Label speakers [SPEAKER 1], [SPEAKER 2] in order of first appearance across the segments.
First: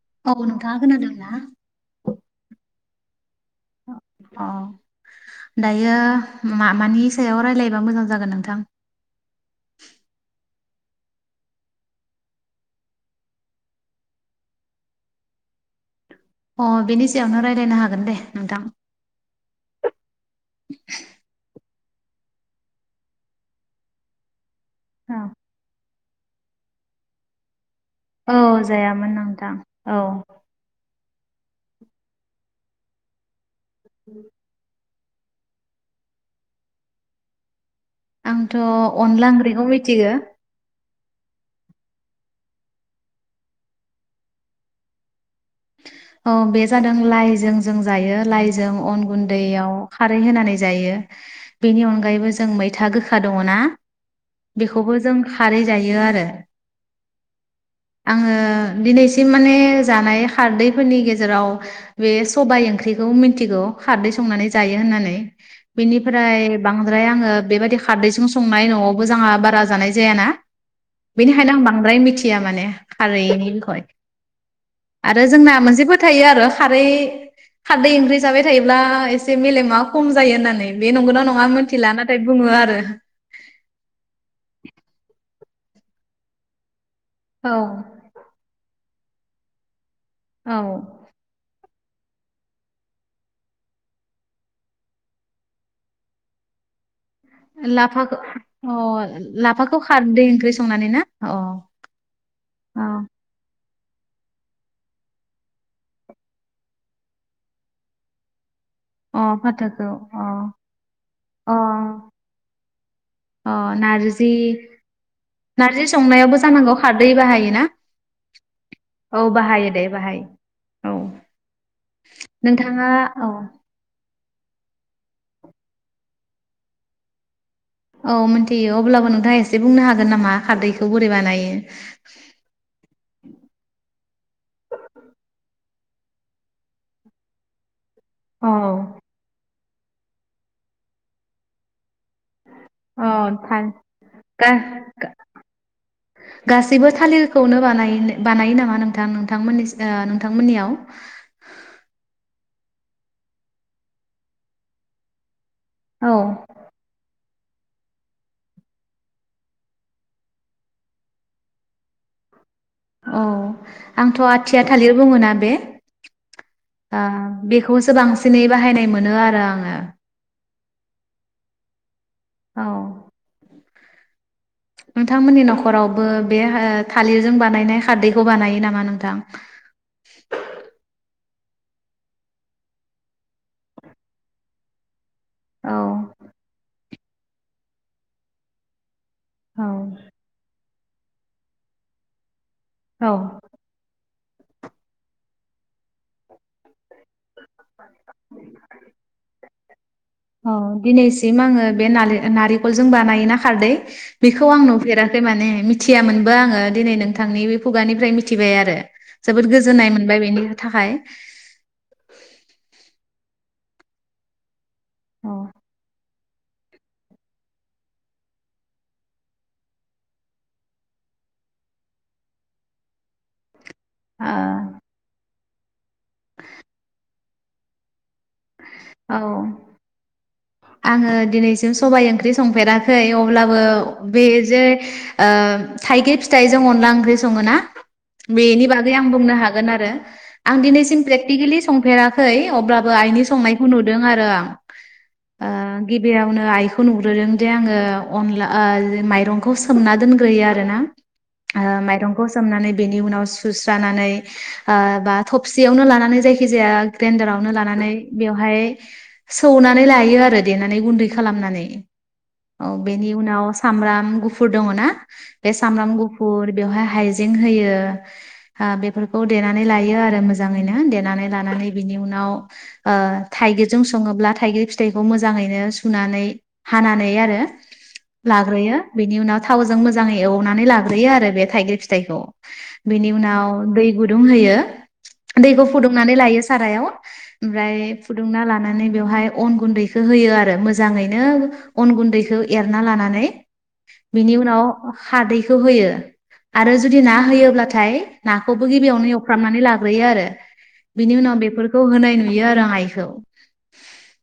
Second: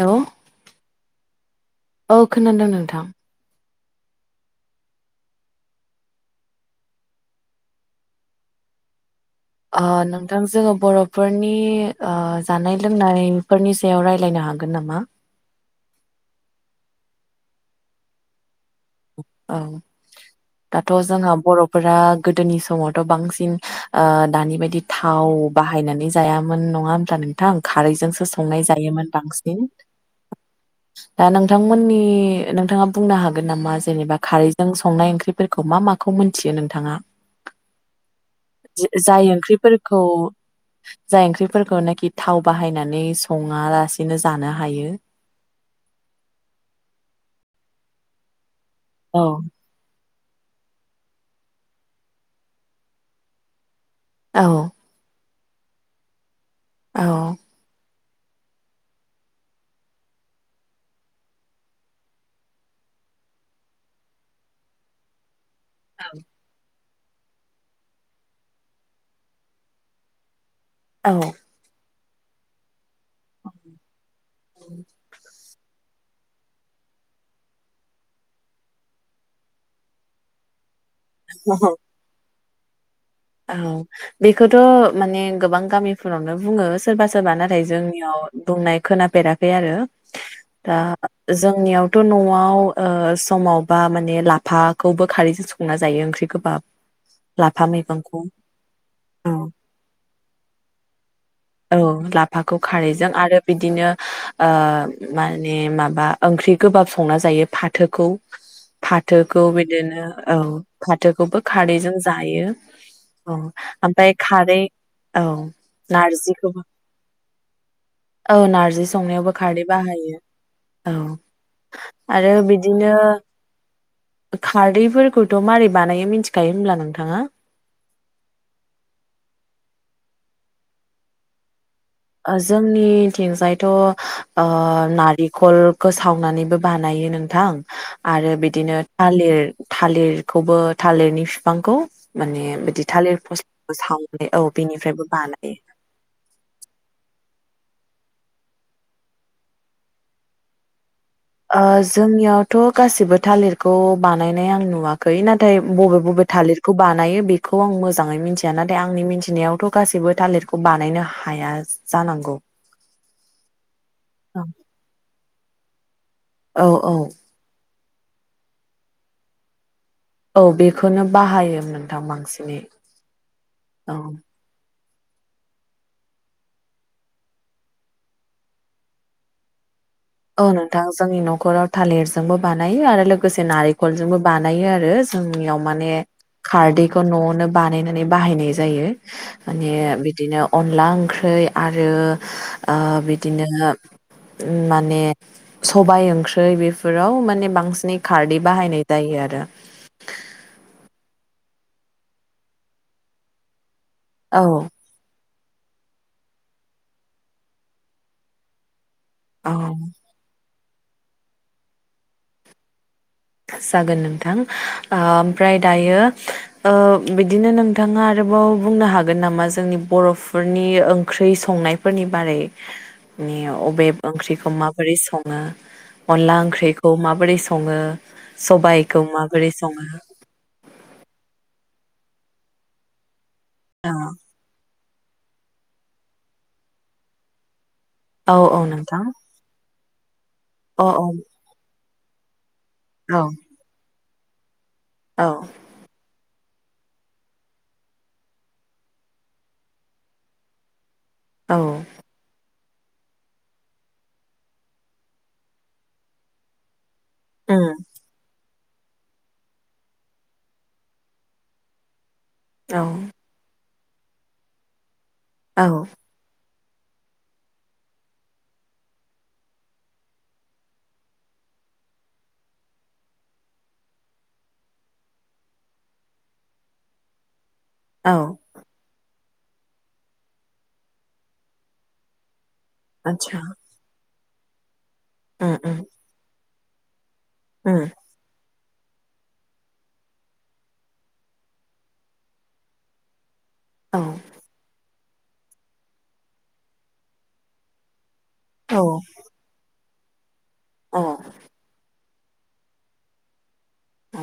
[SPEAKER 1] Hello
[SPEAKER 2] औ नोंथाङा खोनादों ना?
[SPEAKER 1] औ खोनादों नों नोंथां
[SPEAKER 2] अ दायो माबानि सायाव रायलायबा मोजां जागोन नोंथां
[SPEAKER 1] अ नोंथां जोङो बरफोरनि ओ जानाय लोंनायफोरनि सायाव राय लायनो हागोन नामा?
[SPEAKER 2] अ बेनि सायावनो रायलायनो हागोन दे नोंथां
[SPEAKER 1] औ दाथ जोंहा बर फोरा गोदोनि समावथ बांसिन ओ दानि बाय बिदि
[SPEAKER 2] औ
[SPEAKER 1] थाव बाहायनानै जायामोन नङा होमब्ला नोंथां? खारैजोंसो
[SPEAKER 2] औ
[SPEAKER 1] संनाय जायोमोन
[SPEAKER 2] जायामोन नोंथां
[SPEAKER 1] बांसिन
[SPEAKER 2] औ
[SPEAKER 1] दा नोंथांमोननि नोंथाङा बुंनो हागोन नामा? जेनेबा खारै जों संनाय ओंख्रिफोरखौ मा माखौ मोन्थियो नोंथाङा?
[SPEAKER 2] आंथ
[SPEAKER 1] जाय
[SPEAKER 2] अनला ओंख्रिखौ
[SPEAKER 1] ओंख्रिफोरखौ
[SPEAKER 2] मिथिगो
[SPEAKER 1] जाय ओंख्रिफोरखौ नाखि थाव बाहायनानै सङालासिनो जानो हायो
[SPEAKER 2] औ बे जादों लाइजों जों जायो लाइ जों अन
[SPEAKER 1] औ
[SPEAKER 2] गुन्दैयाव खारै होनानै जायो बेनि अनगायैबो जों मैथा गोखा दङ ना?
[SPEAKER 1] औ
[SPEAKER 2] बेखौबो जों खारै जायो आरो
[SPEAKER 1] औ
[SPEAKER 2] आङो दिनैसिम माने जानाय खारदैफोरनि गेजेराव बे सबाय ओंख्रिखौ मिन्थिगौ खारदै संनानै जायो होननानै बिनिफ्राय बांद्राय आङो बेबायदि खारदैजों संनाय नआवबो जोंहा बारा जानाय जायाना
[SPEAKER 1] औ
[SPEAKER 2] बेनिखायनो आं बांद्राय मिथि या माने खारैनि बिखय आरो जोंना मोनसेबो थायो आरो खारै खारदै ओंख्रि जाबाय थायोब्ला एसे मेलेमा खम जायो होननानै बे नंगौना नङा मिथिला नाथाय बुङो आरो
[SPEAKER 1] औ बेखौथ माने गोबां गामिफोरावनो बुङो सोरबा सोरबा
[SPEAKER 2] औ
[SPEAKER 1] नाथाय जोंनियाव दंनाय खोनाफेराखै आरो
[SPEAKER 2] औ
[SPEAKER 1] दा जोंनियाव थ' न'आव ओ समावबा माने लाफाखौबो खारैजों संना जायो ओंख्रि गोबाब। लाफा मैगं
[SPEAKER 2] लाफाखौ अ लाफाखौ खारदै ओंख्रि संनानै ना अ
[SPEAKER 1] औ लाफाखौ
[SPEAKER 2] औ
[SPEAKER 1] खारैजों आरो बि दिनो ओ माने माबा ओंख्रि गोबाब संना जायो फाथोखौ।
[SPEAKER 2] अ
[SPEAKER 1] फाथोखौ
[SPEAKER 2] फाथोखौ
[SPEAKER 1] बिदिनो
[SPEAKER 2] अ
[SPEAKER 1] औ फाथोखौबो
[SPEAKER 2] अ
[SPEAKER 1] खारैजों जायो। औ
[SPEAKER 2] अ
[SPEAKER 1] ओमफ्राय
[SPEAKER 2] नारजि
[SPEAKER 1] खारै औ नारजि
[SPEAKER 2] जानांगौ खारदै बाहायो ना
[SPEAKER 1] नारजि
[SPEAKER 2] औ
[SPEAKER 1] संनायावबो खारदै
[SPEAKER 2] बाहायो दे बाहायो औ
[SPEAKER 1] आरो
[SPEAKER 2] नोंथाङा
[SPEAKER 1] बिदिनो
[SPEAKER 2] औ
[SPEAKER 1] खारदैफोरखौथ' मारै बानायो मिथिखायो होमब्ला नोंथाङा
[SPEAKER 2] औ मिथियो अब्लाबो नोंथाङा एसे बुंनो हागोन नामा खारदैखौ बोरै बानायो?
[SPEAKER 1] ओ जोंनिथिंजायथ' ओ नारिखल खो सावनानैबो बानायो नोंथां आरो
[SPEAKER 2] औ
[SPEAKER 1] बिदिनो थालिर थालिरखौबो थालिरनि फिफांखौ माने बिदि
[SPEAKER 2] अ
[SPEAKER 1] थालिर फस्ला सावनानै औ बेनिफ्रायबो बानायो।
[SPEAKER 2] खौनो बानायो बानायो नामा नोंथां नोंथांनिसि ओ नोंथांमोननियाव
[SPEAKER 1] ओ जोंनियाव थ' गासिबो थालिरखौ बानायनाय आं नुवाखै ना थाय बबे
[SPEAKER 2] औ
[SPEAKER 1] बबे थालिरखौ बानायो बे खौ आं मोजाङै मिथिया नाथाय आंनि मिथिनायावथ' गासैबो थालिरखौ बानायनो हाया जानांगौ।
[SPEAKER 2] औ आंथ' आथिया थालिर बुङोना बे
[SPEAKER 1] औ औ
[SPEAKER 2] आ बे खौसो बांसिनै बाहायनाय मोनो आरो आङो।
[SPEAKER 1] औ बेखौनो बाहायोमोन थां बांसिनै
[SPEAKER 2] औ
[SPEAKER 1] औ
[SPEAKER 2] नोंथांमोननि न'खरावबो बे हो थालिरजों बानायनाय खारदैखौ बानायो नामा नोंथां?
[SPEAKER 1] औ नोंथां जोंनि न' खराव थालिरजोंबो बानायो आरो लोगोसे नारेखलजोंबो बानायो आरो। जोंनियाव
[SPEAKER 2] औ
[SPEAKER 1] माने खारदै खौ न'आवनो बानायनानै बाहायनाय जायो
[SPEAKER 2] औ
[SPEAKER 1] माने बिदिनो अ अनला ओंख्रै आरो ओ
[SPEAKER 2] औ
[SPEAKER 1] बिदिनो [unintelligible] माने सबाय ओंख्रै बेफोराव माने बांसिनै खारदै बाहायनाय जायो आरो
[SPEAKER 2] अ दिनैसिम आङो बे नारे नारेंखलजों बानायोना खारदै
[SPEAKER 1] औ
[SPEAKER 2] बेखौ आं नुफेराखै माने मिथियामोनबो आङो दिनै नोंथांनि बे खुगानिफ्राय मिथिबाय आरो
[SPEAKER 1] औ
[SPEAKER 2] जोबोद गोजोननाय मोनबाय बेनि थाखाय
[SPEAKER 1] जागोन नोंथां ओ
[SPEAKER 2] औ
[SPEAKER 1] ओमफ्राय दायो बिदिनो नोंथाङा आरोबाव बुंनो हागोन नामा जोंनि बर'फोरनि ओंख्रि संनायफोरनि बारै अबे
[SPEAKER 2] ओ
[SPEAKER 1] ओंख्रिखौ माबोरै संङो [unintelligible] अनला ओंख्रिखौ माबोरै संङो सबायाइखौ
[SPEAKER 2] औ
[SPEAKER 1] माबोरै संङो
[SPEAKER 2] सबबाय ओंख्रि संफेराखै अब्लाबो अब्लाबो बे जे थाइगिर फिथाइजों अनला ओंख्रि संङो ना
[SPEAKER 1] औ औ
[SPEAKER 2] बेनि बागै
[SPEAKER 1] नोंथां
[SPEAKER 2] आं बुंनो हागोन आरो आं
[SPEAKER 1] अ
[SPEAKER 2] दिनैसिम
[SPEAKER 1] औ
[SPEAKER 2] प्रेक्टिकेलि सं फेराखै अब्लाबो
[SPEAKER 1] औ
[SPEAKER 2] आइनि नुदों आरो आं
[SPEAKER 1] औ
[SPEAKER 2] आ गिबियावावनो आइखौ नुग्रोदों दे आंङो अनला माइरंखौ सोमना दोनग्रोयो आरोना
[SPEAKER 1] औ
[SPEAKER 2] माइरंखौ सोमनानै बेनि उनाव सुस्रानानै बा थबसियावनो लानानै जायखिजाया [unintelligible]
[SPEAKER 1] उम
[SPEAKER 2] लानानै बेवहाय सौनानै लायो आरो देनानै गुन्दै खालामनानै औ बेनि उनाव सामब्राम गुफुर दंङ ना बे सामब्राम गुफुर बेवहाय हाइजें होयो बेफोरखौ देनानै लायो आरो मोजांङैनो देनानै लानानै बिनि उनाव ओ थाइगिरजों संङोब्ला थाइगिर फिथाइखौ मोजाङैनो सुनानै हानानै आरो
[SPEAKER 1] औ औ
[SPEAKER 2] लाग्रोयो बेनि उनाव थावजों मोजाङै एवनानै लाग्रोयो आरो बे थाइगिर फिथाइखौ बेनि
[SPEAKER 1] आदसा
[SPEAKER 2] उनाव दै गुदुं गुदुं होयो
[SPEAKER 1] उम
[SPEAKER 2] दैखौ
[SPEAKER 1] उम
[SPEAKER 2] फुदुंनानै लायो सारायाव ओमफ्राय
[SPEAKER 1] उम
[SPEAKER 2] फुदुंना लाना लानानै बेवहाय अन गुन्दैखौ होयो आरो मोजांङैनो अन गुन्दैखौ एरना लानानै
[SPEAKER 1] औ
[SPEAKER 2] बिनि उनाव खादैखौ होयो आरो जुदि ना होयोब्लाथाय नाखौबो
[SPEAKER 1] औ
[SPEAKER 2] गिबियावनो एवफ्रामनानै लाग्रो आरो
[SPEAKER 1] औ
[SPEAKER 2] बिनि उनाव बेफोरखौ होनायनि नुयो आरो आइखौ
[SPEAKER 1] औ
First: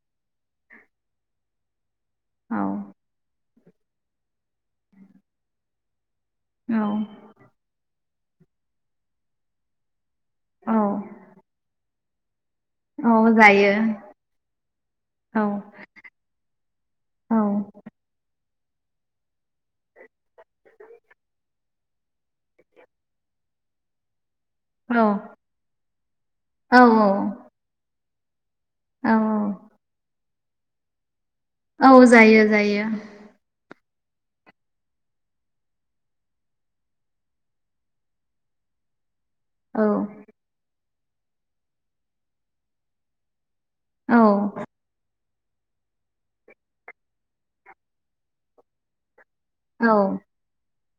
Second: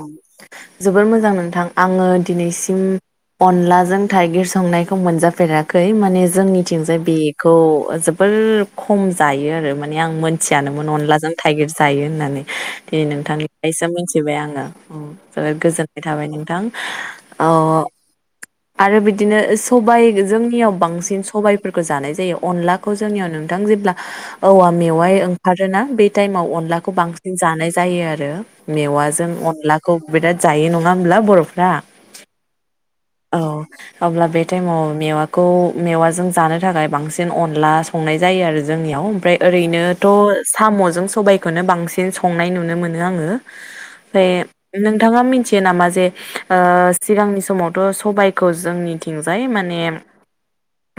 [SPEAKER 1] जोबोर मोजां नोंथांं आङो
[SPEAKER 2] औ
[SPEAKER 1] दिनैसिम अनलाजों थाइगिर संनायखौ मोनजाफेराखै माने
[SPEAKER 2] औ
[SPEAKER 1] जोंनिथिंजाय बेखौ जोबोर खम जायो आरो माने आं
[SPEAKER 2] औ
[SPEAKER 1] मोनथियानोमोन अनलाजों थाइगिर जायो होननानै। दिनै
[SPEAKER 2] औ जायो
[SPEAKER 1] नोंथांनिफ्राइसो मिथिबाय आं
[SPEAKER 2] औ
[SPEAKER 1] जोबोद गोजोननाय थाबाय नोंथां
[SPEAKER 2] औ
[SPEAKER 1] अ आरो बिदिनो सबायाइ जोंनियाव बांसिन सबायाइफोरखौ जानाय जायो अनलाखौ जोंनियाव नोंथां जेब्ला औवा
[SPEAKER 2] औ
[SPEAKER 1] मेवाइ ओंखारोना बे टाइमाव
[SPEAKER 2] औ
[SPEAKER 1] अनलाखौ बांसिन जानाय जायो आरो आरो मेवाजों
[SPEAKER 2] औ
[SPEAKER 1] अनलाखौ बिराद जायो नङा होब्ला बर'
[SPEAKER 2] औ जायो जायो
[SPEAKER 1] अब्ला बे टाइमाव मेवाखौ मेवाजों जानो थाखाय बांसिन अनला संनाय जायो आरो जोंनियाव ओमफ्राय
[SPEAKER 2] औ
[SPEAKER 1] ओरैनोथ' साम' सबायखौनो बांसिन संनाय नुनो मोन आङो
[SPEAKER 2] औ
[SPEAKER 1] ओमफ्राय नोंथाङा मिथि नामा जे ओ सिगांनि समावथ' सबबायखौ जोंनिथिं माने
[SPEAKER 2] औ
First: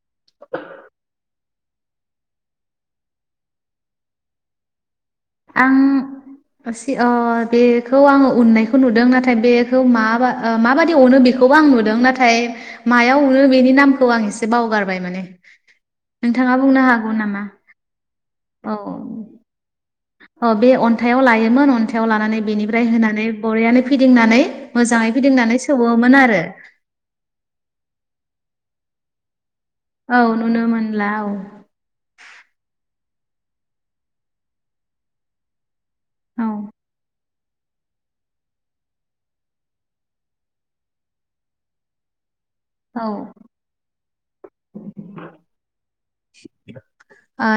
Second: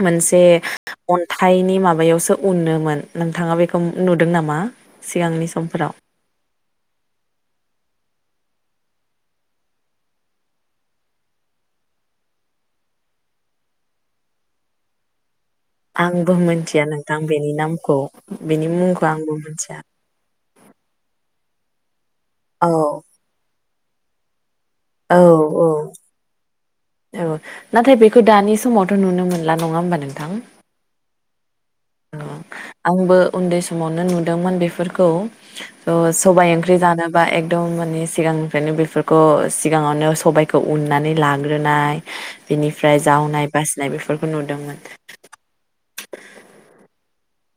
[SPEAKER 1] मोनसे अन्थाय थाइनि माबायावसो उनोमोन नोंथाङा बेखौ नुदों नामा? सिगांनि
[SPEAKER 2] आं
[SPEAKER 1] समफोराव
[SPEAKER 2] ओ बेखौ आङो उननायखौ नुदों नाथाय बेखौ मा माबादि उननो बेखौबो आं नुदों नाथाय मायाव उनो बेनि नामखौ आं एसे बावगारबाय माने।
[SPEAKER 1] आंबो
[SPEAKER 2] नोंथाङा बुंनो
[SPEAKER 1] मिथिया
[SPEAKER 2] हागौ
[SPEAKER 1] नोंथां
[SPEAKER 2] नामा
[SPEAKER 1] बेनि नामखौ बेनि
[SPEAKER 2] औ
[SPEAKER 1] मुंखौ आंबो मिथिया।
[SPEAKER 2] औ बे अन्थाइआव लायोमोन अन्थाइ आव लानानै
[SPEAKER 1] औ
[SPEAKER 2] बेनिफ्राय होनानै बरियानो फिदिंनानै मोजाङै
[SPEAKER 1] औ
[SPEAKER 2] फिदिंनानै
[SPEAKER 1] औ
[SPEAKER 2] सौवोमोन आरो।
[SPEAKER 1] औ नाथाय बेखौ दानि समावथ' नुनो मोन
[SPEAKER 2] औ नुनो मोनला औ।
[SPEAKER 1] आंबो उन्दै समावनो नुदोंमोन बेफोरखौ। औ
[SPEAKER 2] औ
[SPEAKER 1] सबाय ओंख्रि जानो बा एकदम माने सिगांनिफ्रायनो बेफोरखौ सिगाङावनो सबायखौ उननानै लाग्रोनाय बेनिफ्राय
[SPEAKER 2] औ
[SPEAKER 1] जावनाय बासिनाय बेफोरखौ नुदोंमोन।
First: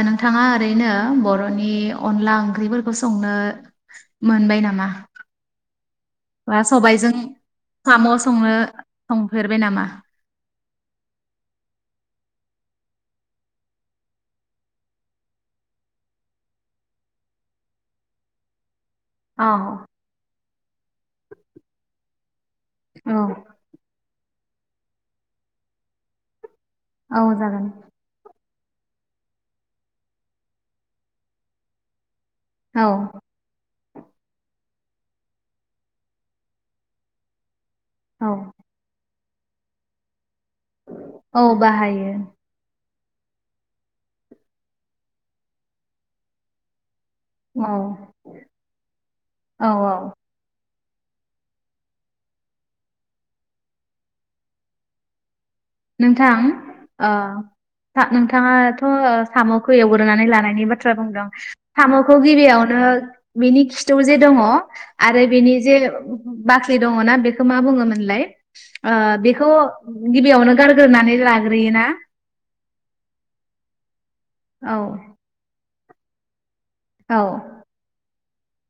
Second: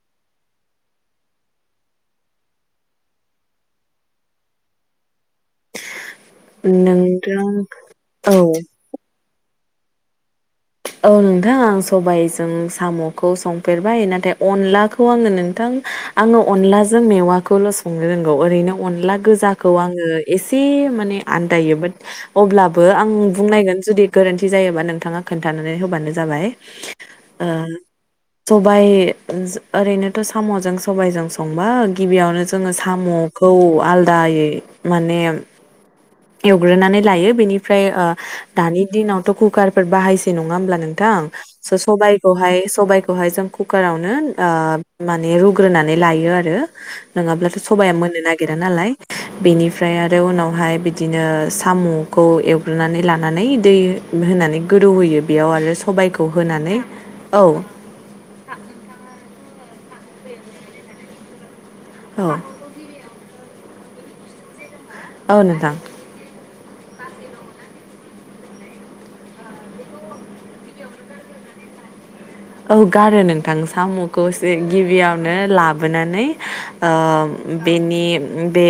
[SPEAKER 2] नोंथाङा ओरैनो बर'नि अनला ओंख्रिफोरखौ संनो मोनबाय नामा? बा सबायजों
[SPEAKER 1] नोंथां
[SPEAKER 2] साम'
[SPEAKER 1] औ
[SPEAKER 2] संनो संफेर बाय नामा?
[SPEAKER 1] औ नोंथां आं सबायजों साम'खौ संफेरबाय नाथाय अनलाखौ आङो नोंथां आङो अनलाजों मेवाखौल' संनो रोंगौ ओरैनो अनला
[SPEAKER 2] औ
[SPEAKER 1] गोजाखौ आङो एसे माने आनदायो बाट अब्लाबो आं
[SPEAKER 2] औ
[SPEAKER 1] बुंनायगोन जुदि गोरोन्थि जायोबा नोंथाङा खोन्थानानै होबानो जाबाय।
[SPEAKER 2] औ जागोन।
[SPEAKER 1] सबायाइ ओरैनोथ' साम'जों सबाइजों संबा गिबियावनो जोङो
[SPEAKER 2] औ
[SPEAKER 1] साम'खौ आलदायै माने एवग्रोनानै लायो बेनि फ्राय ओ
[SPEAKER 2] औ
[SPEAKER 1] दानि दिनाव कुकारफोर बाहायसै नंङा होमब्ला नोंथां
[SPEAKER 2] औ बाहायो
[SPEAKER 1] सबायखौ हाय सबाय बेहाय जों कुकारआवनो माने रुग्रोनानै लायो आरो। नङाब्लाथ'
[SPEAKER 2] औ
[SPEAKER 1] सबाया मोननो नागिरा नालाय
[SPEAKER 2] औ
[SPEAKER 1] बेनिफ्राय
[SPEAKER 2] औ
[SPEAKER 1] आरो उनावहाय बि दिनो साम'खौ एवग्रोनानै लानानै दै होनानै गोदौ होयो।
[SPEAKER 2] नोंथां ओ
[SPEAKER 1] औ
[SPEAKER 2] नोंथाङाथ' साम'। खौ एवग्रोनानै लानायनि बाथ्रा बुंदों। साम'खौ
[SPEAKER 1] औ
[SPEAKER 2] गिबियावनो। बिनि खिथौ जे दंङ। आरो
[SPEAKER 1] औ
[SPEAKER 2] बेनि जे
[SPEAKER 1] नोंथां
[SPEAKER 2] बाख्रि दङना बेखौ मा बुङोमोनलाय बेखौ गिबियावनो। गारग्रोनानै लाग्रोयो ना।
[SPEAKER 1] औ गारो नोंथां सामु खौ
[SPEAKER 2] औ
[SPEAKER 1] गिबियावनो लाब लाबोनानै
[SPEAKER 2] औ
[SPEAKER 1] ओ बेनि उम बे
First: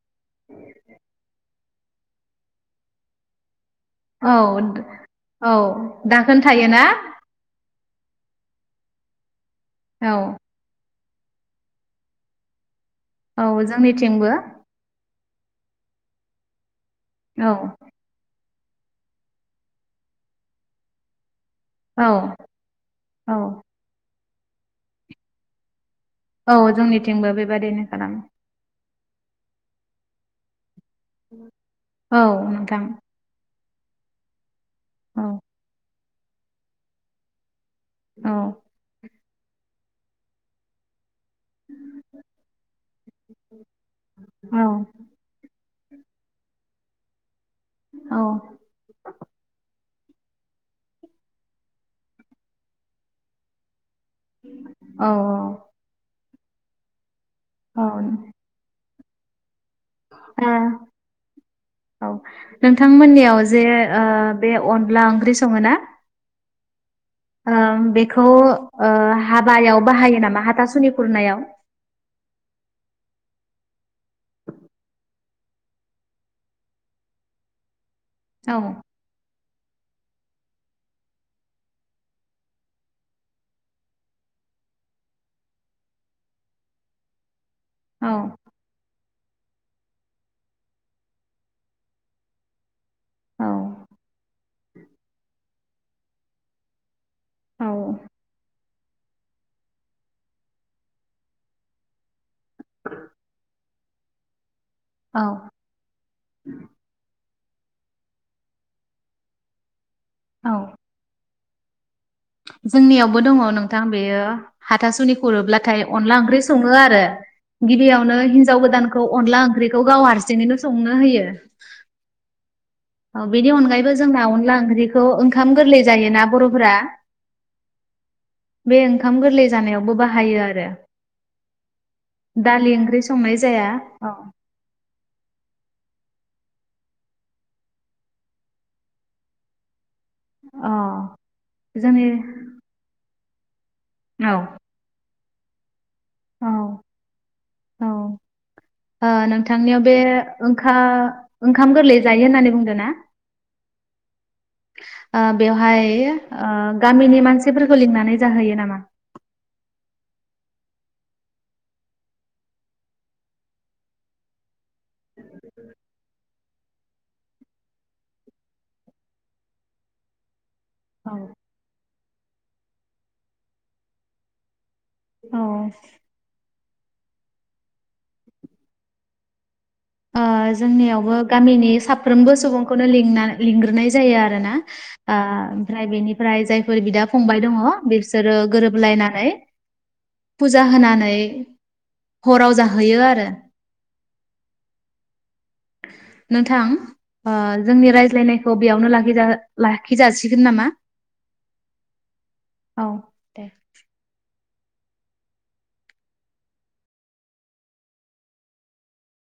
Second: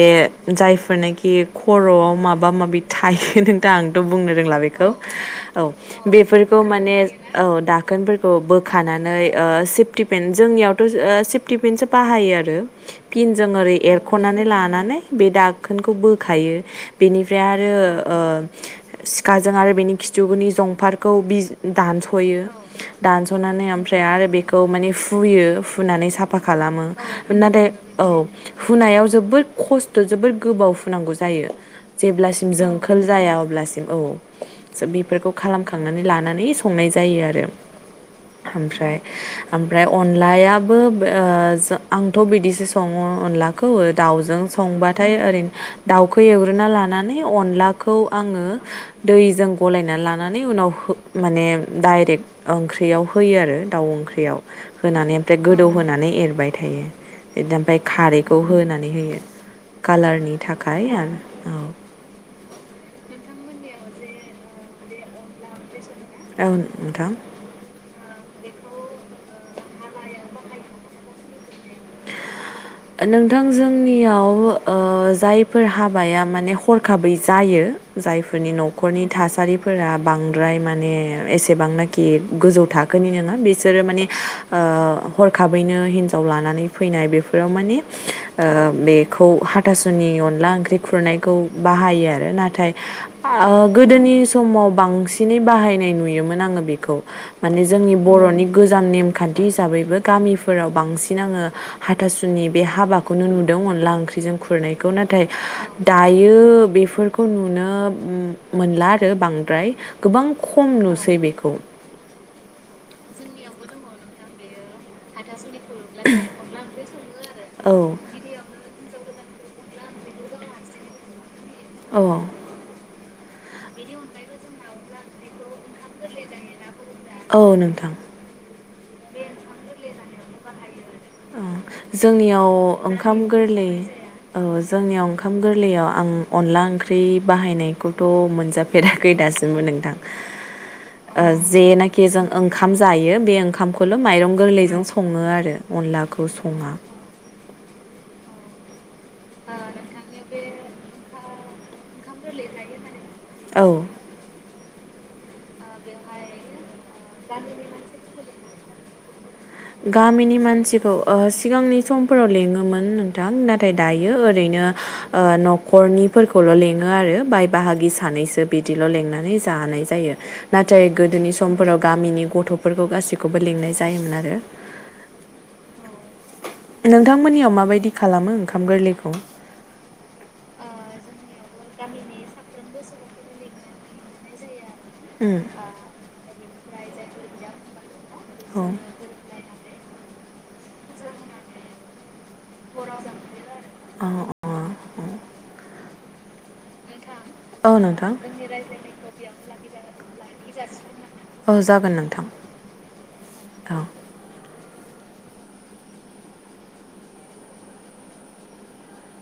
[SPEAKER 1] जायफोर नाखि खर'आव माबा माबि थायो नों दा आंथ'
[SPEAKER 2] औ
[SPEAKER 1] बुंनो रोंला बेखौ औ
[SPEAKER 2] दाखोन
[SPEAKER 1] बेफोरखौ
[SPEAKER 2] थायोना
[SPEAKER 1] माने औ दा दाखोनफोरखौ बो खानानै ओ सेफ्टि
[SPEAKER 2] औ
[SPEAKER 1] पेन जोंनियावथ' ओ सेफ्टिफेन्सो बाहायो आरो
[SPEAKER 2] औ
[SPEAKER 1] फिनजों ओरै
[SPEAKER 2] जोंनिथिंबो
[SPEAKER 1] एरख'नानै लानानै बे दाखोनखौ बोखायो बेनिफ्राय
[SPEAKER 2] औ
[SPEAKER 1] आरो ओ। सिखाजों आरो बेनि खिथुनि जंफारखौ बि
[SPEAKER 2] औ
[SPEAKER 1] दडान्सयो दान्स
[SPEAKER 2] औ
[SPEAKER 1] ओमफ्राय आरो बेखौ माने फुयो। हुनानै साफा
[SPEAKER 2] औ
[SPEAKER 1] खालामो
[SPEAKER 2] जोंनिथिंबो
[SPEAKER 1] नाथाय
[SPEAKER 2] बेबादिनो
[SPEAKER 1] औ
[SPEAKER 2] खालामो
[SPEAKER 1] हुनायाव जोबोर खस्थ' जोबोर गोबाव फुनांगौ जायो
[SPEAKER 2] औ
[SPEAKER 1] जेब्लासिम
[SPEAKER 2] नोंथां
[SPEAKER 1] जोंखोल जाया अब्लासिम औ।
[SPEAKER 2] औ
[SPEAKER 1] बेफोरखौ खालामखांनानै लानो नानै संनाय जायो आरो।
[SPEAKER 2] औ
[SPEAKER 1] ओमफ्राय ओमफ्राय अनलायाबो ओ जा आंथ' बिदिसो सङो अनलाखौ दाउजों
[SPEAKER 2] औ
[SPEAKER 1] संबाथाय ओरै दाउखौ एवग्रोना ला नानेब अनलाखौ
[SPEAKER 2] औ
[SPEAKER 1] आङो दैजों गलायना ला नानै उनाव होब माने डाइरेख ओंख्र बेयाव होयो आरो दाउ ओंख ख्रियाव
[SPEAKER 2] औ
[SPEAKER 1] होनानै ओमफ्राय गोदौ होनानै एर होबाय थायो। बि दा ओमफ्राय
[SPEAKER 2] औ
[SPEAKER 1] खारैखौ होनानै होयो। [inaudible]
[SPEAKER 2] ओ
[SPEAKER 1] थाखाय आरो
[SPEAKER 2] औ नोंथांमोननियाव जे ओ बे अनला ओंख्रि सङो ना?
[SPEAKER 1] ओं नोंथां।
[SPEAKER 2] खौ ओ हाबायाव बाहायो नामा हाथासुनि खुरनायाव?
[SPEAKER 1] नोंथां जोंनियाव ओ जायफोर हाबाया माने हरखाबै जायो। जायफोरनि
[SPEAKER 2] औ
[SPEAKER 1] न'खरनि थासारिफोरा बांद्राय माने एसेबांनाखि गोजौ थाखोनि नोङा बिसोरो माने ओ हरखाबैनो हिनजाव लानानै फैनाय बेफ फोराव माने
[SPEAKER 2] औ
[SPEAKER 1] ओ बे खौ हाथासुनि अनला ओंख्रि खुरनायखौ बाहायो आरो नाथाय
[SPEAKER 2] औ
[SPEAKER 1] ओ गोदोनि समाव बांसिनै बाहायनाय नुयोमोन आङो बेखौ। माने
[SPEAKER 2] औ
[SPEAKER 1] जोंनि बर'नि गोजाम नेम खान्थि हिसाबैबो गामिफोराव बांसिन आङो हाथासुनि बे हाबाखौनो नुदों अनला ओंख्रिजों खु खुरनायखौ
[SPEAKER 2] औ
[SPEAKER 1] नाथाय दायो बेफोरखौ नु नो मो मोनला आरो बांद्राय गोबां
[SPEAKER 2] औ
[SPEAKER 1] खम नुसै बेखौ
[SPEAKER 2] जोंनियावबो दङ नोंथां। बेयो हाथासुनि खुरोब्ला थाय अनला ओंख्रि सङो आरो
[SPEAKER 1] औ
[SPEAKER 2] गिबियावनो हिनजाव गोदान खौ अनला ओंख्रिखौ गाव हारसिंङैनो संनो होयो।
[SPEAKER 1] औ अ
[SPEAKER 2] औ बेदि अनगायैबो जोंहा अनला ओंख्रिखौ ओंखाम गोरलै जायोना बर'फोरा
[SPEAKER 1] औ नोंथां।
[SPEAKER 2] बे ओंखाम गोरलै जानायावबो बाहायो आरो
[SPEAKER 1] जोंनियाव
[SPEAKER 2] दालि ओंख्रि
[SPEAKER 1] ओंखाम
[SPEAKER 2] संनाय जाया
[SPEAKER 1] गोरलै
[SPEAKER 2] अ
[SPEAKER 1] औ जोंनियाव ओंखाम गोरलैयाव आं अनला ओंख्रि बाहायनायखौथ मोनजाफेराखै दासिमबो नोंथां। ओ
[SPEAKER 2] जोंनि
[SPEAKER 1] जेनाखि जों ओंखाम जायो बे ओंखाम खौल
[SPEAKER 2] औ
[SPEAKER 1] माइरं गोरलैजों सङो आरो। अनलाखौ
[SPEAKER 2] औ
[SPEAKER 1] सङा
[SPEAKER 2] औ ओ नोंथांनियाव बे ओंखा ओंखाम गोरलै जायो होननानै बुंदो ना?
[SPEAKER 1] औ
[SPEAKER 2] ओ बेवहाय ओ गामिनि मानसिफोरखौ लिंनानै जाहैयो नामा।
[SPEAKER 1] गामिनि मानसिखौ ओ सिगांनि समफोराव लिङोमोन नोंथां नाथाय दायो ओरैनो ओ न'खरनिफोरखौल' लिङो आरो बाय बाहागि सानैसो बिदिल' लिनानै जानाय जायो। नाथाय
[SPEAKER 2] औ
[SPEAKER 1] गोदोनि समफोराव गामिनि। गथ'फोरखौ गासैखौबो लिंनाय जायोमोन आरो।
[SPEAKER 2] औ।
[SPEAKER 1] नोंथांमोननियाव माबायदि खालामो ओंखाम गोरलैखौ।
[SPEAKER 2] ओ जोंनियावबो गामिनि साफ्रोमबो सुबुं। बेखौनो लिंना लिंग्रोनाय जायो आरो ना। ओ ओमफ्राय बेनिफ्राय जाय। फोर बिदा फंबाय दङ। बिसोरो
[SPEAKER 1] औ
[SPEAKER 2] गोरोबलायनानै। फुजा होनानै। हराव जाहैयो आरो।
[SPEAKER 1] आरो अ अ अ
[SPEAKER 2] नोंथां। ओ
[SPEAKER 1] औ
[SPEAKER 2] जोंनि
[SPEAKER 1] नोंथां
[SPEAKER 2] रायज्लायनायखौ बेयावनो लाखि लाखिजासिगोन नामा
[SPEAKER 1] औ जागोन नोंथां
[SPEAKER 2] औ दे।
[SPEAKER 1] औ